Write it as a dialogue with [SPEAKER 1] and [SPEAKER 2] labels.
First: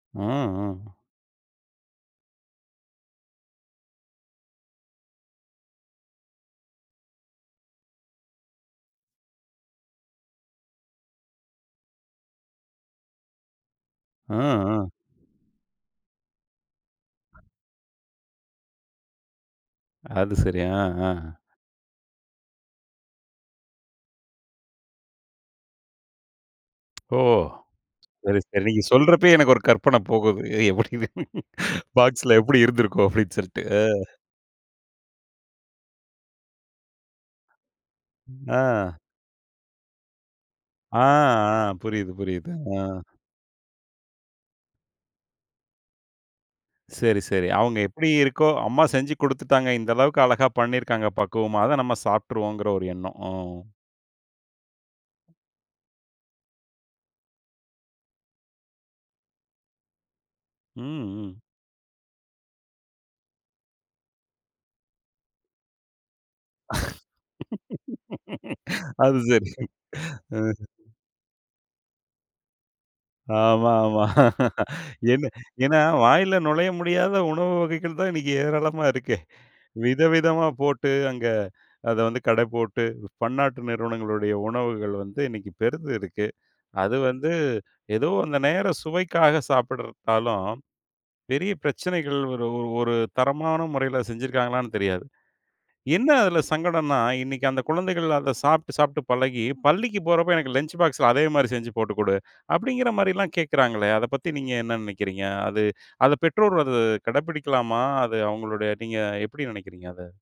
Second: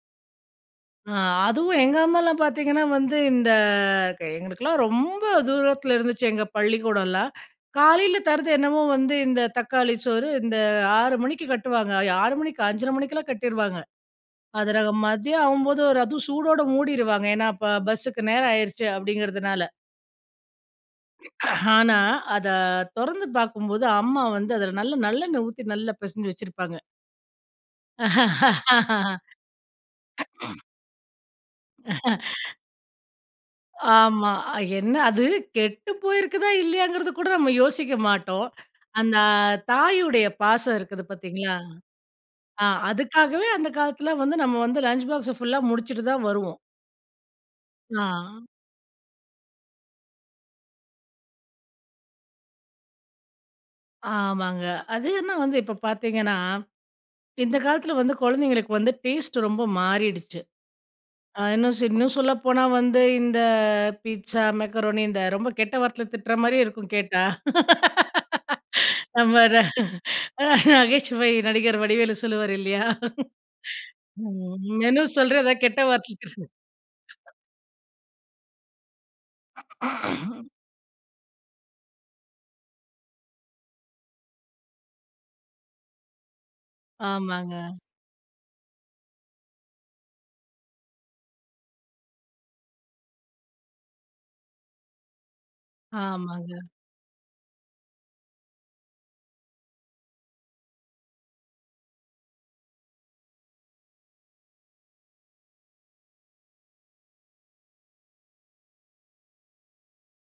[SPEAKER 1] ம். ம்.
[SPEAKER 2] அ. அதுவும் எங்க அம்மாலாம் பாத்தீங்கன்னா வந்து இந்த க எங்களுக்குலாம் ரொம்ப தூரத்துல இருந்துச்சு எங்க பள்ளிக்கூடலாம். காலையில தரது என்னவோ வந்து இந்த தக்காளி சோறு இந்த 6:00 மணிக்கு கட்டுவாங்க. 6:00 மணிக்கா, 5:30 மணிக்குலாம் கட்டிடுவாங்க.
[SPEAKER 1] அ.
[SPEAKER 2] அதுல
[SPEAKER 1] அ.
[SPEAKER 2] மதியம் ஆவும்போது ஒரு அது சூடோடு மூடிடுவாங்க. ஏன்னா அப்ப பஸ்ஸுக்கு நேரம் ஆயிருச்சு அப்டிங்கிறதுனால.
[SPEAKER 1] அது சரி. அ. அ.
[SPEAKER 2] ஆனா அத தொறந்து பாக்கும்போது, அம்மா வந்து அதுல நல்ல நல்லெண்ணெ ஊத்தி நல்லா பெசஞ்சி வச்சிருப்பாங்க.
[SPEAKER 1] ஓ! சரி, சரி. நீங்க சொல்றப்பயே எனக்கு ஒரு கற்பன போகுது. "எப்டி பாக்ஸ்ல எப்படி இருந்திருக்கும்?" அப்டின்னு சொல்ட்டு. அ.
[SPEAKER 2] ஆமா. என்ன அது கெட்டு போயிருக்குதா, இல்லையாங்கிறது கூட நம்ம யோசிக்க மாட்டோம்.
[SPEAKER 1] ஆ.
[SPEAKER 2] அந்த தாயுடைய பாசம்
[SPEAKER 1] ஆ.
[SPEAKER 2] இருக்குது பாத்தீங்களா,
[SPEAKER 1] ஆ. புரியுது புரியுது
[SPEAKER 2] ஆ
[SPEAKER 1] ஆ.
[SPEAKER 2] அதுக்காகவே அந்த காலத்துல வந்து நம்ம வந்து லஞ்ச் பாக்ஸ ஃபுல்லா முடிச்சுட்டு தான் வருவோம்.
[SPEAKER 1] சரி, சரி. "அவங்க எப்டி
[SPEAKER 2] ஆ.
[SPEAKER 1] இருக்கோ அம்மா செஞ்சு குடுத்துட்டாங்க, இந்த அளவுக்கு அழகா பண்ணிருக்காங்க பக்குவமா. அத நம்ம சாப்ட்ருவோங்கற" ஒரு எண்ணம். ம்.
[SPEAKER 2] ஆமாங்க. அது இன்ன வந்து இப்ப பாத்தீங்கன்னா, இந்த காலத்துலல வந்து கொழந்தைங்களுக்கு வந்து டேஸ்ட் ரொம்ப மாறிடுச்சு.
[SPEAKER 1] ம். ம்.
[SPEAKER 2] அ இன்னுஸ் இன்னும் சொல்லப்போனா வந்து இந்த பீட்ஸா, மெக்கரோனி இந்த ரொம்ப கெட்ட வார்த்தையில திட்ற மாரியேருக்கும் கேட்டா.
[SPEAKER 1] அது
[SPEAKER 2] நம்ம
[SPEAKER 1] சரி. அ.
[SPEAKER 2] நகைச்சுவை நடிகர் வடிவேலு சொல்லுவாரு இல்லையா.
[SPEAKER 1] ஆமா. ஆமா.
[SPEAKER 2] மெனு
[SPEAKER 1] என்ன
[SPEAKER 2] சொல்ற? எதா கெட்ட
[SPEAKER 1] ஏன்னா
[SPEAKER 2] வார்த்தைல
[SPEAKER 1] வாயில
[SPEAKER 2] திட்ற.
[SPEAKER 1] நுழைய முடியாத உணவு வகைகள் தான் இன்னிக்கு ஏராளமா இருக்கே. வித விதமா போட்டு, அங்க அத வந்து கட போட்டு, பன்னாட்டு நிறுவனங்களுடைய உணவுகள் வந்து இன்னைக்கு பெருத்து இருக்கு. அது வந்து
[SPEAKER 2] ஆமாங்க.
[SPEAKER 1] ஏதோ அந்த நேர சுவைக்காக சாப்பிடறதாலும், பெரிய பிரச்சனைகள் ஒரு ஒரு தரமான முறையில செஞ்சிருக்காங்களான்னு தெரியாது. என்ன அதுல
[SPEAKER 2] ஆமாங்க.
[SPEAKER 1] சங்கடன்னா, இன்னிக்கு அந்த குழந்தைகள் அத சாப்ட்டு, சாப்ட்டு பழகி, பள்ளிக்கு போறப்போ "எனக்கு லஞ்ச் பாக்ஸ்ல அதே மாரி செஞ்சு போட்டு கொடு." அப்டிங்கிற மாரிலாம் கேக்கராங்களே! அத பத்தி நீங்க என்ன நினைக்கிறிங்க. அது அத பெற்றோர் அத கடபிடிக்கலாமா? அது அவங்களுடைய நீங்க எப்டி நினைக்கிறிங்க அத?